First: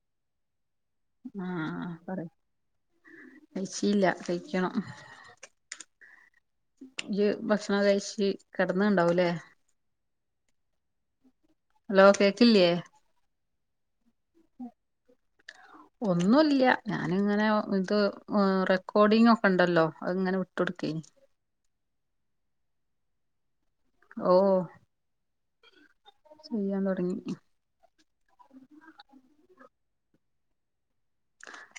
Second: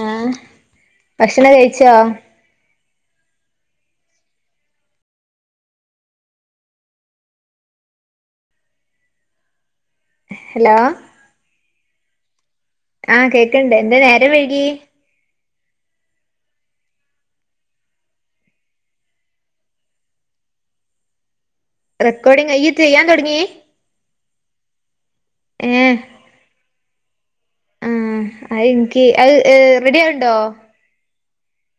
ആഹ് ഭക്ഷണം കഴിച്ചോ? കഴിച്ചീല കഴിക്കണം. ഇയ്യ് ഭക്ഷണക്കെ കഴിച്ച് കെടന്ന്ണ്ടാവൂലേ? ഹെലോ ഹലോ കേക്കില്ലേ? ആഹ് കേക്ണ്ട്. എന്തേ നേരം വൈകി? ഒന്നുല്ല ഞാനിങ്ങനെ ഇത് ഏഹ് റെക്കോർഡിങ്ങൊക്കെണ്ടല്ലോ അത്ങ്ങനെ വിട്ടു കൊടുക്കേനി. റെക്കോർഡിംഗ് ഇയ്യ് ചെയ്യാൻ തൊടങ്ങി? ഓഹ് ചെയ്യാൻ തൊടങ്ങി. ഏഹ് അയ്ൻക്കി അത് റെഡി ആവണ്ടോ?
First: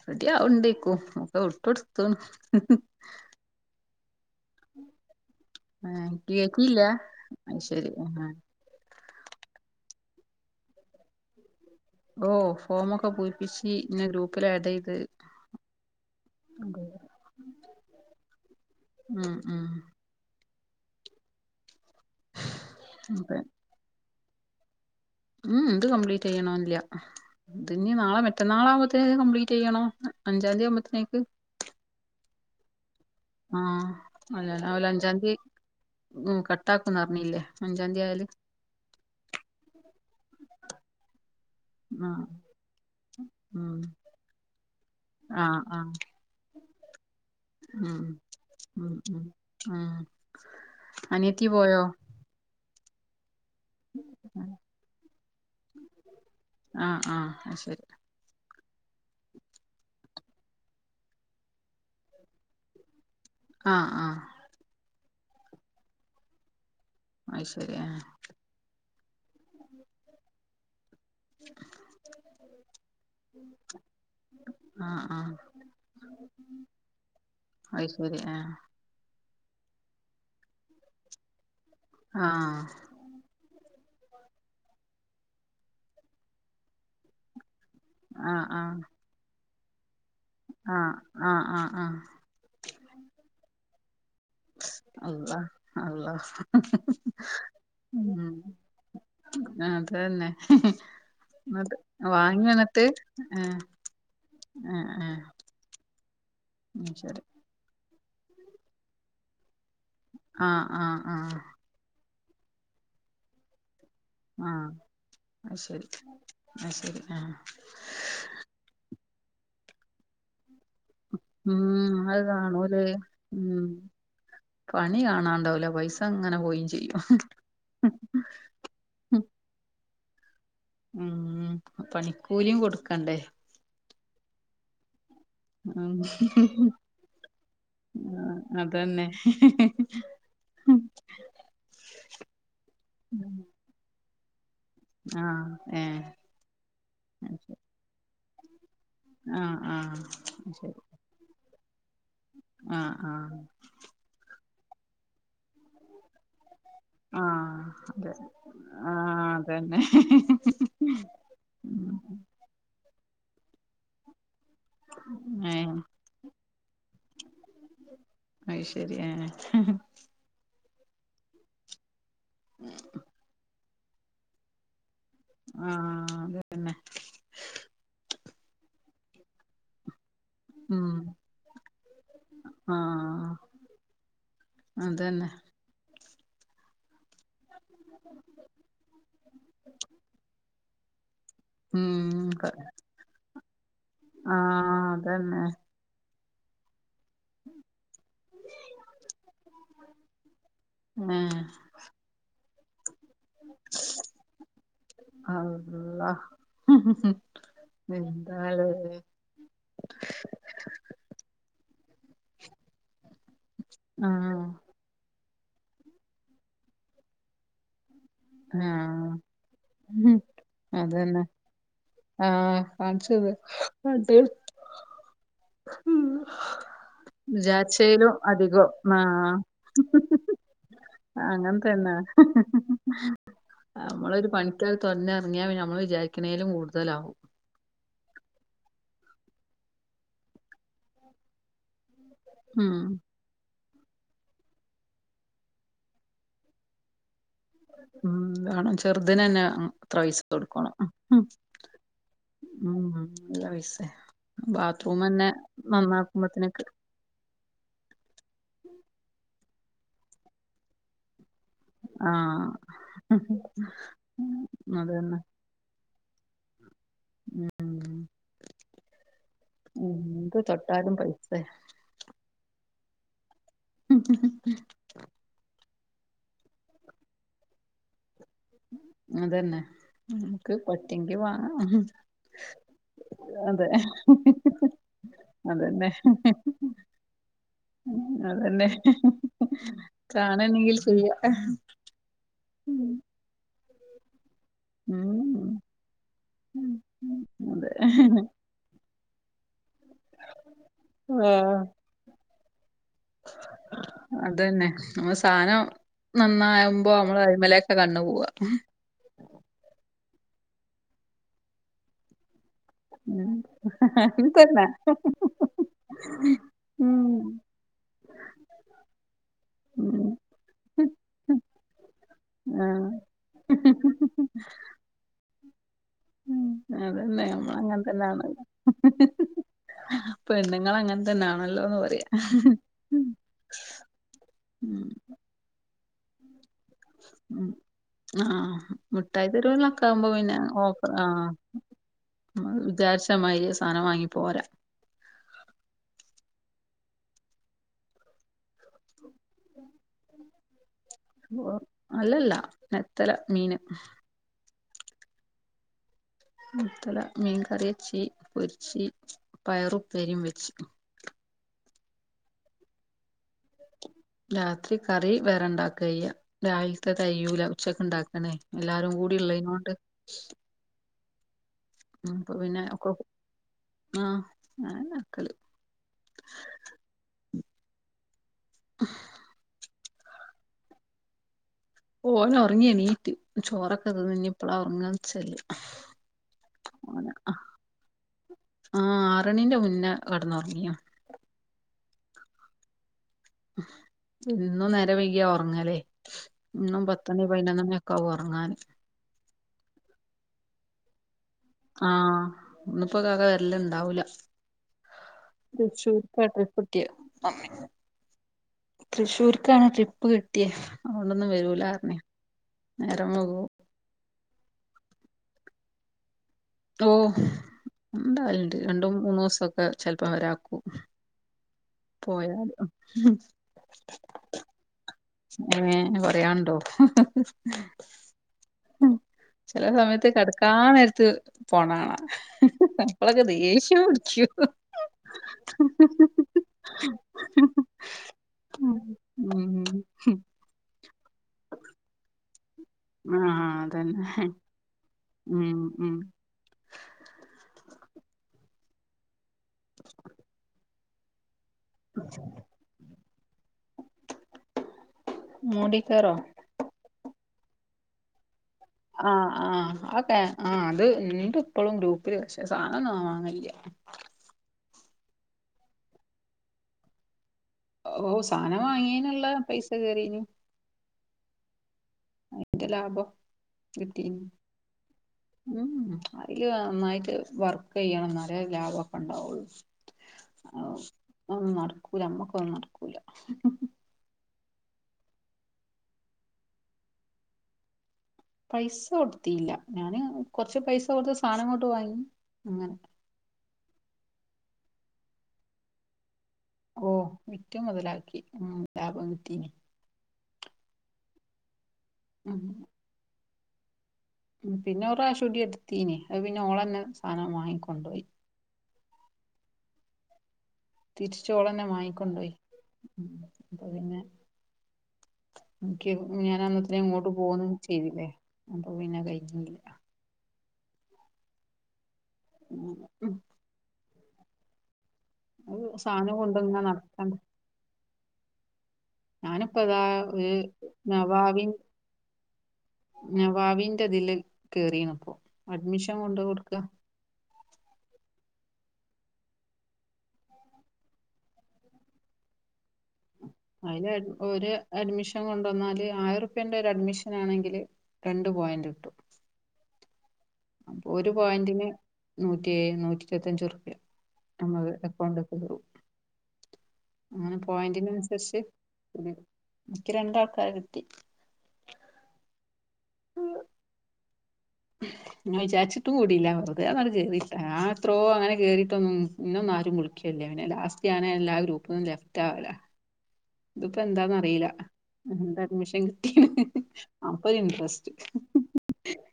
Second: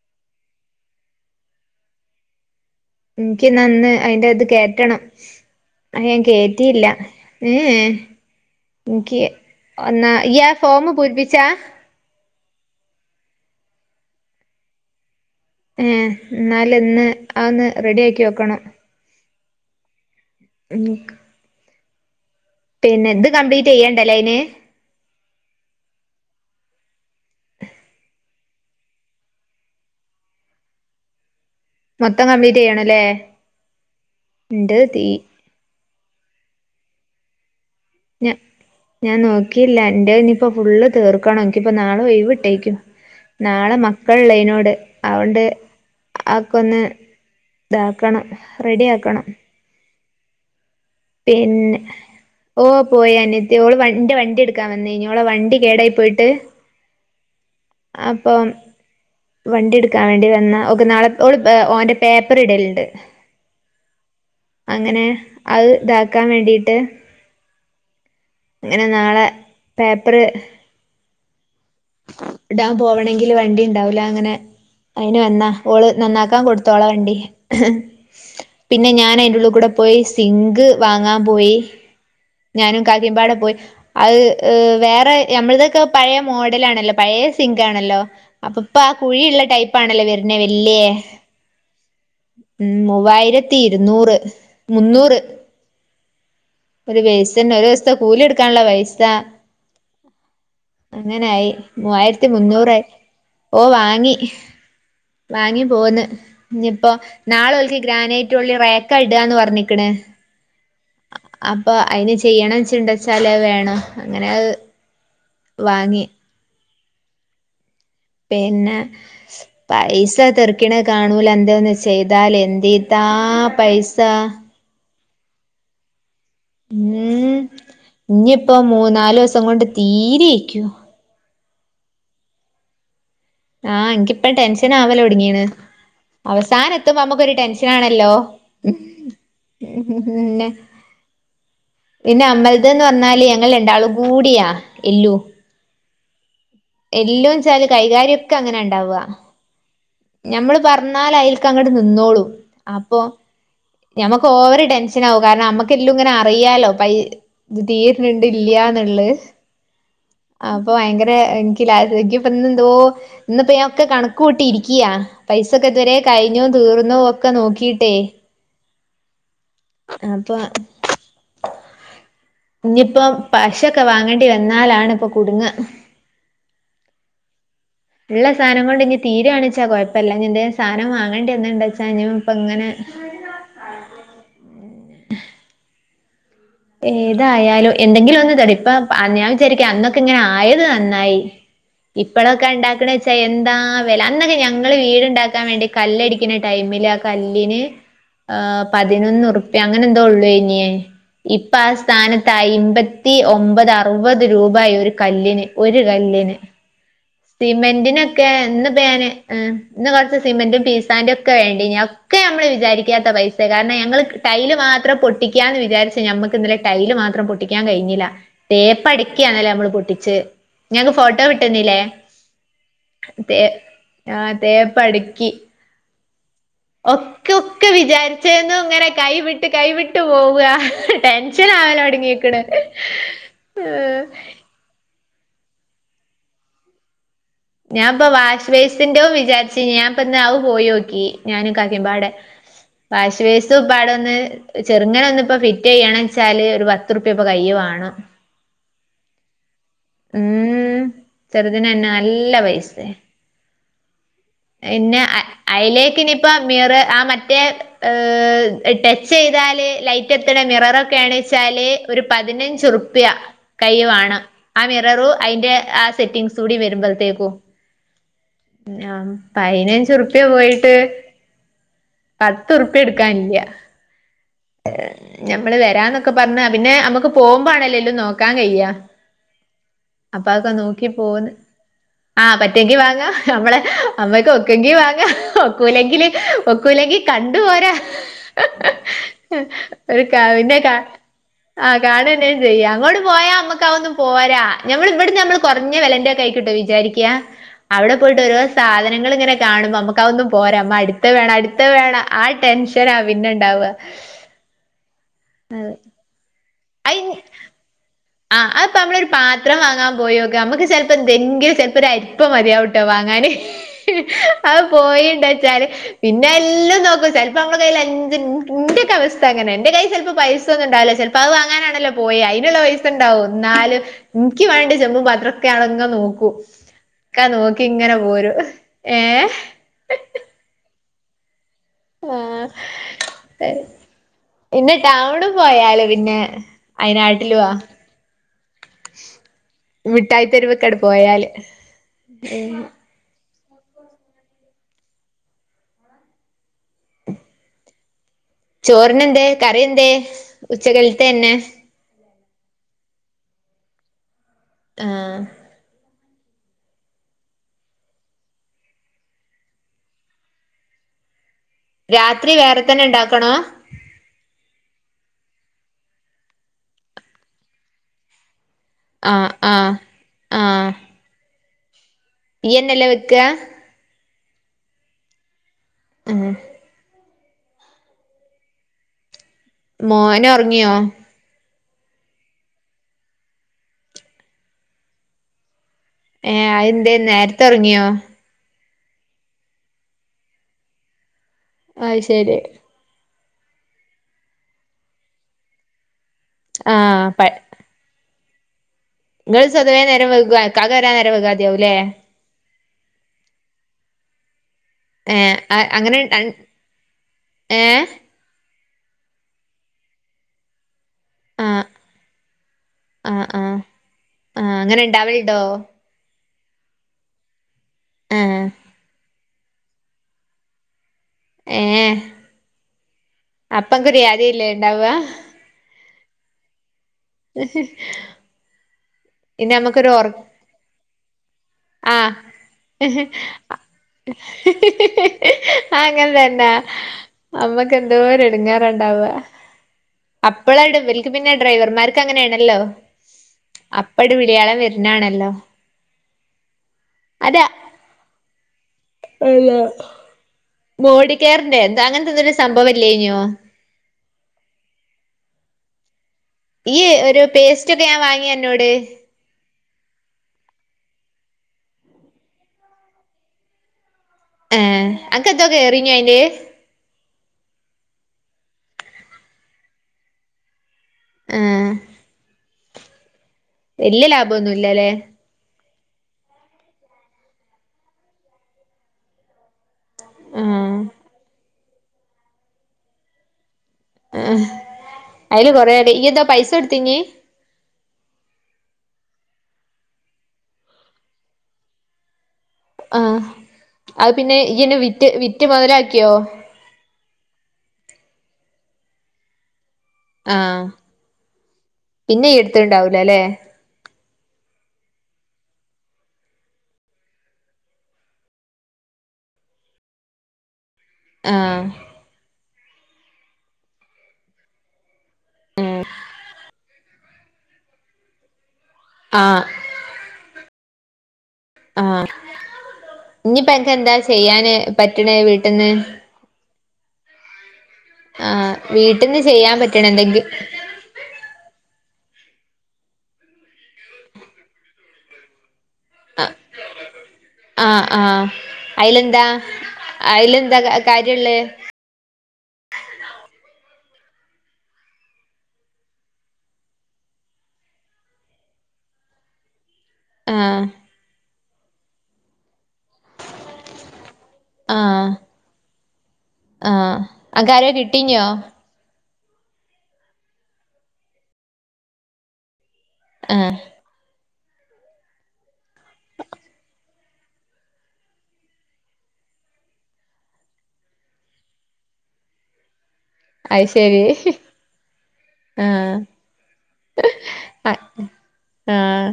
റെഡിയാവ്ണ്ടേയ്ക്കും. ഒക്കെ വിട്ടൊട്ത്ത്ണ്. ഇൻക്കിന്നാ ഇന്ന് അയിന്റെത് കേറ്റണം അത് ഏഹ് ഞാൻ കേക്കില്ല കേറ്റില്ലാ അത് ഏഏഹ്. ശരി ആഹ് ഇൻക്കി ഒന്നാ ഇയ്യാ ഫോമ് പൂരിപ്പിച്ചാ? ഓ ഫോമൊക്കെ പൂരിപ്പിച്ച് ന്നെ ഗ്രൂപ്പിലാഡെയ്ത്. ഏഹ് എന്നാല് ഇന്ന് ആന്ന് റെഡിയാക്കി വെക്കണം. ഉം ഉം എണീക്ക്. പിന്നെ ത് അതെ കംപ്ലീറ്റ് ചെയ്യെണ്ടലേ അയ്ന്? ഉം ഇത് കംപ്ലീറ്റ് ചെയ്യണൊന്നില്ല. ഇതിന്നി നാളെ മറ്റന്നാളാകുമ്പത്തേനും കപ്ലീറ്റ് ചെയ്യണം അഞ്ചാന്തി ആ മ്പത്തേക്ക്. മൊത്തം കംപ്ലീറ്റ് ചെയ്യണല്ലേ? ആഹ് ഓല ആഹ് ഇന്റത് തീ ഓലഞ്ചാന്തി ഉം കട്ടാക്കുന്നറിഞ്ഞീല്ലേ അഞ്ചാന്തി ഞാ ഞാൻ നോക്കിലാ അന്റെയിനിപ്പോ ഫുള്ള് തീർക്കണം നിക്കിപ്പൊ നാളെ ആഹ് ഒഴിവിട്ടേക്കുന്നു. നാളെ ഉം മക്കൾള്ളെയ്നോട് അവോണ്ട്‌ ആഹ് ആഹ് അപ്പൊന്നു താക്കണം റെഡി ആക്കണം. ആഹ് പിന്നെ ഓ പോയാന്ന് ഓള് വൺ ന്റെ വണ്ടി എടുക്കാൻ വന്നേയനു ഓള വണ്ടി കേടായി പോയിട്ട് ആഹ് ആഹ് ശെ അപ്പം വണ്ടി എടുക്കാൻ വേണ്ടി വന്ന ഓക്ക് നാളെ ഓൾ ഓന്റെ പേപ്പറിടരുത് ആഹ് ആഹ് അങ്ങനെ അത് ഇതാക്കാൻ വേണ്ടിട്ട് അഹ് ശെരിയാ ആഹ് ങ്ങനെ നാളെ പേപ്പറ് [inaudible] ഡാം പോവണെങ്കില് വണ്ടിണ്ടാവൂല അങ്ങനെ ആഹ് അയ്ന് ആഹ് വന്ന ഓള് നന്നാക്കാൻ കൊടുത്തോളാ വണ്ടി അത് ശരി ആഹ് പിന്നെ ഞാൻ അയ്ൻ്റെ ഉള്ള്കൂടെ പോയി സിങ്ക് വാങ്ങാൻ പോയി ആഹ് ഞാനും കാക്കിമ്പാടെ പോയി അത് വേറെ നഞമ്മൾതൊക്കെ പഴയ മോഡലാണല്ലോ പഴയ സിങ്കാണല്ലോ ആഹ് അപ്പ ആഹ് ഇപ്പൊ ആ കുഴിയുള്ള ടൈപ്പാണല്ലോ വെര്ന്നെ വല്യ ആഹ് ആഹ് ആഹ് ആഹ് ഉം മൂവായിരത്തി ഇരുന്നൂറ് മുന്നൂറ് അള്ള അള്ള ഒരു ബെയ്സ്ന്ന ഒരു ദിവസത്തെ കൂലി കൊടുക്കാനുള്ള പൈസ അതന്നെ അങ്ങനായി മൂവായിരത്തി മുന്നൂറായി ആഹ് ഓ വാങ്ങി ആഹ് ആഹ് വാങ്ങി പോന്ന് ഇഞ്ഞ്പ്പോ ശരി നാളെ ഒൽക്ക് ഗ്രാനൈറ്റ് ഉള്ളിൽ റേക്ക ഇടാന്ന് പറഞ്ഞിക്ക്ണ് ആഹ് ആഹ് ആഹ് അപ്പൊ അയ്ന് ചെയ്യണം ചിണ്ടച്ചാല് അത് വേണം അങ്ങനെ അത്ശരി വാങ്ങി അത്ശരി ആഹ് പിന്നെ പൈസ തർക്ക ക്കിണ കാണൂല എന്തേഒന്ന് ഉം അത് ചെയ്താൽ കാണൂലേ എന്തീതാ ഉം പൈസ പണി കാണാണ്ടാവൂല പൈസ അങ്ങനെ പോയും ചെയ്യും ഇനിയിപ്പോ മൂന്നാലു ദിവസം കൊണ്ട് തീരേക്കു ഉം പണിക്കൂലിയും കൊടുക്കണ്ടേ ആഹ് എനിക്കിപ്പം ടെൻഷന് ആവലൊട്ങ്ങീണ് ഉം ടെൻഷനാണല്ലോ അതന്നെ പിന്നെ [inaudible] പിന്നെ അമ്മൾത് ന്ന് പറഞ്ഞാല് ഞങ്ങൾ രണ്ടാളും കൂടിയാ എല്ലോ ആഹ് ഏഹ് എല്ലോൻച്ചാല് കൈകാര്യൊക്കെ അങ്ങനെ ഉണ്ടാവുക ആഹ് ആഹ് ഞമ്മള് ശരി പറഞ്ഞാല് അയ്ൽക്ക് അങ്ങട്ട് നിന്നോളൂ ആഹ് അപ്പൊ ആഹ് ഞമക്ക് ഓവർ ടെൻഷൻ ആവും കാരണം നമ്മക്ക് എല്ലും ഇങ്ങനെ അറിയാലോ ഇത് ആഹ് അതെ തീര്ണ്ട് ഇല്ല്യന്നുള്ള ആഹ് അതന്നെ അപ്പൊ ഭയങ്കര- ഇല്ല ശരിക്കും ഇപ്പൊ ഇന്ന് എന്തോ ഇന്ന് ഇപ്പോ ഞാൻ ഒക്കെ കണക്ക് കൂട്ടിയിരിക്കു- ക്യ പൈസയൊക്കെ ഏഹ് ഇതുവരെ കഴിഞ്ഞോ തീർന്നോ ഒക്കെ നോക്കിട്ടേ- അയ്ശരി ഏ അപ്പൊ ഇനിപ്പോ പശ- ക്കെ വാങ്ങേണ്ടി വന്നാലാണ് ഇപ്പ - ആഹ് അത് തന്നെ ഉള്ള സാധനം കൊണ്ട് ഇനി തീരു വാണേച്ചാ കൊഴപ്പല്ല ഇനി എന്തേലും സാധനം ഉം വാങ്ങണ്ടി വന്നാച്ചാ ഇപ്പ ഇങ്ങനെ- [inaudible] [unintelligible] അത് തന്നെ ഏതായാലും എന്തെങ്കിലും ഒന്ന് തടയും ഇപ്പ ഞാൻ വിചാരിക്ക അന്നൊക്കെ ഇങ്ങനെ ആയത് നന്നായി ഇപ്പഴൊക്കെ ഉം ഉണ്ടാക്ക്ണെ വെച്ചാ എന്താ വെല അന്നൊക്കെ ഞങ്ങള് ആഹ് അതന്നെ വീട്ണ്ടാക്കാൻ വേണ്ടി- കല്ലടിക്കുന്ന ടൈമില് ആ കല്ലിന്- ആ പതിനൊന്ന് റുപ്യ അങ്ങനെ എന്തോ ഉള്ളേന്യെ ഏഹ് ഇപ്പൊ ആ സ്ഥാനത്ത് അയ്മ്പ- ത്തി ഒമ്പത് അറുപത് രൂപായി ഒരു കല്ലിന് ഒരു കല്ലിന്- ഉം ഉം ഉം സിമെന്റിനൊക്കെയിന്ന് ഇപ്പം ഞാന്- ഇന്ന് കൊറച്ച് സിമന്റും പീസാൻ്റും ഒക്കെ വേണ്ടീനി ഒക്കെ നമ്മള് വിചാരിക്കാത്ത പൈസ- കാരണം ഞങ്ങള് ആഹ് ടൈല് മാത്രം പൊട്ടിക്കാന്ന് വിചാരിച്ച ഞമ്മക്ക് ഇന്നലെ ടൈല് മാത്രം പൊട്ടിക്ക- ക്കാൻ കഴിഞ്ഞില്ല തേപ്പ് ആഹ് അടക്കിയാണല്ലോ നമ്മള് പൊട്ടിച്ചെ ഞങ്ങക്ക് അതന്നെ ഫോട്ടോ കിട്ടുന്നില്ലേ ആഹ് കാണിച്ചത് എത്ര എണ്ണംയുണ്ട് തേപ്പടക്കി ഹം [unintelligible] വിചാരിച്ചയിലും വിചാരിച്ചേന്നും ഇങ്ങനെ അധികം ആ- കൈവിട്ട് കൈവിട്ട് പോവാ ടെൻഷൻ അങ്ങനെതന്നെ ആവലൊടങ്ങീക്ക്ണ് ഏഹ് നമ്മളൊരു പണി- തുനിഞ്ഞിറങ്ങിയാ നമ്മള് വിചാരിക്കണേലും കൂടുതലാവും ഞാൻ ഇപ്പ വാഷ് ബേസിന്റയൊ വിചാരിച്ച് ഞാൻ ഇപ്പ ഇന്ന് അത് പോയി നോക്കി ഞാനും കാക്കിമ്പാടെ ഉം [unintelligible] വാഷ് ബെ - പത്ത് റുപേടെ ഒന്ന് ചെറുങ്ങനെ ഒന്ന് ഇപ്പൊ ഫിറ്റ് ചെയ്യണ വെച്ചാല് ഒരു പത്തു റുപിയ ഇപ്പൊ കയ്യില് വേണം ഉംവേണം ചെറുതിന് തന്നെ വേണം ഇത്ര പൈസ കൊടുക്കണം ഉം ചെറുതിനന്നെ നല്ല ഉ പൈസേ നല്ല പൈസയാ പിന്നെ അതിലേക്ക് ഇനിയിപ്പ മീറ് ആ മറ്റ- [unintelligible] ടച്ച് ചെയ്താല് ലൈറ്റ് എത്തണ മിററൊക്കെയാണ് വച്ചാല് ഒരു ആഹ് പതിനഞ്ച് റുപ്യയ കൈയ്യു വേണം ആ മിററു അതന്നെ അതിന്റെ ആ സെറ്റിംഗസ് കൂടി വരുമ്പോഴത്തേക്കു- ആ ഉം പതിനഞ്ച് റുപ്പിയാ എന്ത് പോയിട്ട്- തൊട്ടാലും പൈസയാ പത്ത് റുപ്പിയ എടുക്കാനില്ല ഉം ഉം ഞമ്മള് വരാന്നൊക്കെ പറഞ്ഞതാ പിന്നെ നമുക്ക് പോകുമ്പാണല്ലേ എല്ലും നോക്ക- ക കയയാ [unintelligible] അത് തന്നെ നമുക്ക് പറ്റുയെങ്കി പോന്ന് വാങ്ങാം ആഹ് പറ്റുവെങ്കി വാങ്ങാം നമ്മളെ അതെ നമ്മക്ക് ഒക്കുവെങ്കി വാങ്ങാം അതന്നെ ഒക്കൂല്ലെങ്കില്- ഒക്കൂലെങ്കിൽ കണ്ടുപോരാ അതന്നെ ഒരു [unintelligible] കാണുവെങ്കിലും കാണണെങ്കിൽ ചെയ്യാ ചെയ്യാം അങ്ങോട്ട് പോയാ നമ്മക്ക് ഒന്നും പോരാ ഞങ്ങള് ഇവടുന്ന് നമ്മള് ഉം കൊറഞ്ഞ വെലെന്റെ വിചാരിക്യ അതെ അവിടെ പോയിട്ട് ഓരോ സാധനങ്ങൾ ഇങ്ങനെ- കാണുമ്പോ നമുക്ക് ഒന്നും പോരാ അടുത്ത വേണം ആഹ് അടുത്ത വേണം ആ ടെൻഷൻ പിന്നെ ഉണ്ടാവുക അത് തന്നെ നമ്മള് സാധനം നന്നാവുമ്പോ അയ് നമ്മള് അതിൻ മെലൊക്കെ കണ്ണ് പോവും ആഹ് അത് നമ്മള് ഒരു പാത്രം വാങ്ങാൻ പോയി നോക്കിയേ നമുക്ക് ചെലപ്പോ എന്തെങ്കിലും ചെലപ്പോ ഒരു അരിപ്പ- മതിയാവും ട്ടോ വാങ്ങാന് ഉം അത് അതന്നെ പോയിണ്ടവെച്ചാല് പിന്നെ എല്ലാം ഉം നോക്കും ചിലപ്പോ നമ്മടെ കയ്യിൽ അഞ്ചിനിന്റെ ഒക്കെ ഇ ന്റെ അവസ്ഥ അങ്ങെ എന്റെ കയ്യിൽ ഉം ചിലപ്പോ പൈസ ഒന്നും ഉണ്ടാവില്ല ചെൽ അപ്പ അത് വാങ്ങനാണല്ലോ പോയെ അതിനുള്ള പൈസ ഉണ്ടാവും എന്നാലും ആഹ് നിക്ക് വേണ്ടി ചെമ്പും പാത്രോം ങ്ങനെ നോക്കൂ ഉം ഒക്കെ അതന്നെ നമ്മള നോക്കി അങ്ങനെ ഇങ്ങനെ പോരൂ തന്നെയാണല്ലോ ഏഹ് പെണ്ണുങ്ങൾ അങ്ങനെ തന്നെയാണല്ലോ ന്ന് പറയാ ആഹ് പിന്നെ ഉം ടൗൺ പോയാല് പിന്നെ അ ഉം യിനാട്ടിലാ ആഹ് മിഠായിത്തെരുന്നോക്കെ ആവുമ്പോ മിഠായി പിന്നെ ഓ തെരുവ്ക്കട് ആഹ് പോയാല് ഉം വിചാരിച്ച മാതിരി സാധനം വാങ്ങി പോരാ ചോറിന് എന്തേ കറി എന്തേ ഉച്ചകല്ലത്ത് തന്നെ അല്ലല്ല നെത്തല് മീന് ഏഹ് നെത്തല മീൻ കറി ച്ചി പൊരിച്ചീ പയറു ഉപരിയും വെച്ച് രാത്രി വേറെ തന്നെ ഉണ്ടാക്കണോ രാത്രി കറി വേറെണ്ടാക്കയ്യ രാവിലത്തെ തയ്യൂല ഉച്ചക്ക് ഉണ്ടാക്കണേ എല്ലാരും കൂടി ആഹ് ആഹ് ഇള്ളിനോട് ആഹ് ഉ അപ്പൊ പിന്നെ ഒക്ക ഇയ്യന്നല്ലേ വെക്കാ ആഹ് ഞാന്നെ വക്കല് ഏ [unintelligible] മോന ഒറങ്ങിയോ ഓന് ഉറങ്ങി എണീറ്റ് ചോറൊക്കെ തിന്നു ഇനി പ്പളാ ഉറങ്ങാ നിച്ചല്ല ഏഹ് അത് എന്തേ നേരത്തെ ഒറങ്ങിയോ ആഹ് ആറണീന്റെ മുന്നേ കെ ടന്നുറങ്ങിയോ അയ്ശരി ഇന്നും നേരം വൈക്യ ഉറങ്ങല് ഇന്നും ആഹ് പത്തണി പൈനൊന്നണി കവ് ഒറങ്ങാന് ങ്ങള് സ്വതവേ നേരവേകൊ ക്കാക്ക വരാൻ നേരവേകൊ ആഹ് ന്നിപ്പോ കാക വരല് ണ്ടാവൂല ഏഹ് അഹ് അങ്ങനെ തൃശൂർക്കാ ട്രിപ്പ്‌ ട്ട്യേ ഏഹ് തൃശ്ശൂർക്കാണ് ട്രിപ്പ് കിട്ടിയെ അതോണ്ടോന്നും ആഹ് വരൂലറിന നേരം ആഹ് വെകും ആഹ് ആഹ് ങ്ങനെ ണ്ടാവല്ണ്ടോ ഓഹ് ആഹ് ണ്ടാവല്ണ്ട് രണ്ടും മൂന്നു സക്കെ ചെൽപ്പം വരാക്കും ഏഹ് പോയാല് ങ് ഹും ണ്ടാവാ ങ്ങേ പറയാണ്ടോ ഇനി ചെല നമ്മക്കൊരു സമയത്ത് ഒറ കിടക്കാൻ നേരത്ത് പോണാണ ആഹ് അപ്പളൊക്കെ ദേഷ്യം പുട് അങ്ങനെ തന്നാ അമ്മക്ക് എന്തോരെ ടങ്ങേറാണ്ടാവാ ഉം ഉം ഹും അപ്പളാണ് ഇവൽക് പിന്നെ ഡ്രൈവർമാർക്ക് അങ്ങനെണല്ലോ ആഹ് ആഹ് അതന്നെ അപ്പടി വിളയാളം വരുന്നാണല്ലോ ഉം ഉം അതാ അല്ല മോഡികെയർ ന്റെ എന്താ അങ്ങനത്തെന്നരു സംഭവല്ലേനോ മോഡികേറോ ഈ ഒരു പേസ്റ്റക്കെ ഞാൻ വാങ്ങിയ ന്നോട് ആഹ് ആഹ് ആഹ് അക്കെ ആഹ് അത് ണ്ട് ഇപ്പഴും ഗ്രൂപ്പിൽ പക്ഷേ സാധനം ഒന്നും വാങ്ങലില്ല്യ കൃ ഏഹ് അക്ക് എന്ത കേറിനിയ അയില് ഓഹ് സാധനം വാങ്ങിയന്ള്ള പൈസ കേറീന് ഹേ അയിന്റെ ലാഭം വല്യ കിട്ടീന്ന് ലാഭൊന്നുല്ലല്ലേ ഉം ഉം അയില് നന്നായിട്ട് വർക്ക് യ്യണം ന്നാലെ ലാഭക്കെണ്ടാവുള്ളു ആഹ് അത്‌ന്നും നടക്കൂല നമ്മക്കൊന്നും നടക്കൂല ആഹ് അയില് കൊറേണ്ട് ഇയ്യെന്താ പൈസ ട്തീൻ പൈസ കൊടുത്തീല്ല ഞാന് കൊറച്ച് പൈസ കൊടുത്ത് സാധനംങ്ങോട്ട് വാങ്ങി അങ്ങനെ ആഹ് അത് പിന്നെ ഇയ്യെന്നെ വിറ്റ് വിറ്റ് മൊതലാക്കിയോ കോ വിറ്റു മൊതലാക്കി ഉം ലാഭം കിട്ടീന് ആഹ് പിന്നെ ഉം ട്ത്ത്ണ്ടാവൂലല്ലേ പിന്നെ ഒരു പ്രാവഷ്യുടി എടുത്തീന് അത് പിന്നെ ഓളന്നെ സാധനം വാങ്ങിക്കൊണ്ടോയി ആഹ് തിരിച്ചോളന്നെ വാങ്ങിക്കൊണ്ടോയി പ്പൊ പിന്നെ ക്ക് ഞാൻ അന്നത്തെ ഇങ്ങോട്ട് പോന്നും ചെയ്തില്ലേ അപ്പൊ പിന്നെ ആഹ് കഴഞ്ഞില്ല ആഹ് ഉം ഉം ഇനിയിപ്പ ന്ക്ക് ന്താ ചെയ്യാന് പറ്റണേ വീട്ടിൽന്ന് അത്‌ കൊണ്ട ങ്ങന നടക്കണ്ടെ ആ വീട്ടിന്ന് ചെയ്യാൻ പറ്റ്ണ ന്തെങ്കും നവാവിൻ നവാവിന്റെ തില് കേറീണപ്പോ അഡ്മിഷൻ കൊണ്ടെ ആഹ് കൊടുക്ക ആഹ് ആഹ് അയിലെന്താ അയില ന്താ കാര്യള്ളേ അതില് ഒരു അഡ്മിഷൻ കൊണ്ട് വന്നാല് ആയിര റുപ്യന്റെ ഒരു അഡ്മിഷൻ ആണെങ്കില് രണ്ട് പോയന്റ് കിട്ടും ആഹ് അപ്പൊ ഒരു പോയിന്റിന് നൂറ്റി നൂറ്റി ഇരുപത്തഞ്ചൂ റൂപ്യ നമ്മക്ക് ആഹ് അക്കൗണ്ടൊക്കെ തും ആഹ് അങ്ങനെ അനക്കാരെ കിട്ടീഞ്ഞോ പോയിന്റിന്നുസരിച്ച് എനിക്ക് രണ്ടാൾക്കാര് കിട്ടി ആഹ ഞ വിചാരിച്ചിട്ടും കൂടിയില്ല വെുത ക കേറിയിട്ട് അത്രോ അങ്ങനെ കേറിയിട്ട് ഒന്നുംന്നൊന്നരുംളിക്ക ല്ലേ ലാസ്റ്റ് ഞാൻ എല്ലാ ഗ്രൂപ്പും ലെഫ്റ്റ് ആവല അയ് ഇതിപ്പോ ശരി എന്താന്നന്ന് അറിയില്ല എന്ത അഡ്മിഷൻ കിട്ടീ അപ്പൊ ഇന്ട്രസ്റ്റ് ആഹ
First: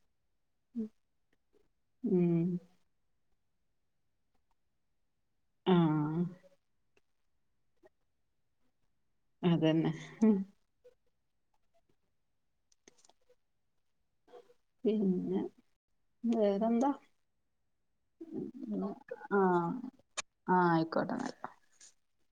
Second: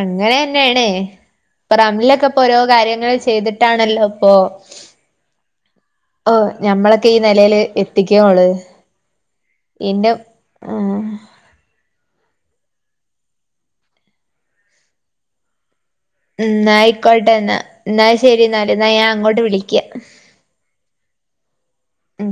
അങ്ങനെ തന്നെയണേ റംലൊക്കെ ഉം ഇപ്പോ ഓരോ കാര്യങ്ങൾ ചെയ്തിട്ട് ട്ടാണല്ലോ ഇപ്പോ ആഹ ഓ് ഞമ്മളൊക്കെ ഈ നിലൽ എത്തിക്കോള് അതന്നെ ആഹ പിന്നെ വേറെന്താ എന്നയിക്കോട്ടെ എന്നാ എന്നാ ശരി എന്നല് എന്നാ ഞാൻ അങ്ങോട്ട് വിളിക്ക ആഹ ആയിക്കോട്ടെ ആയി ഉം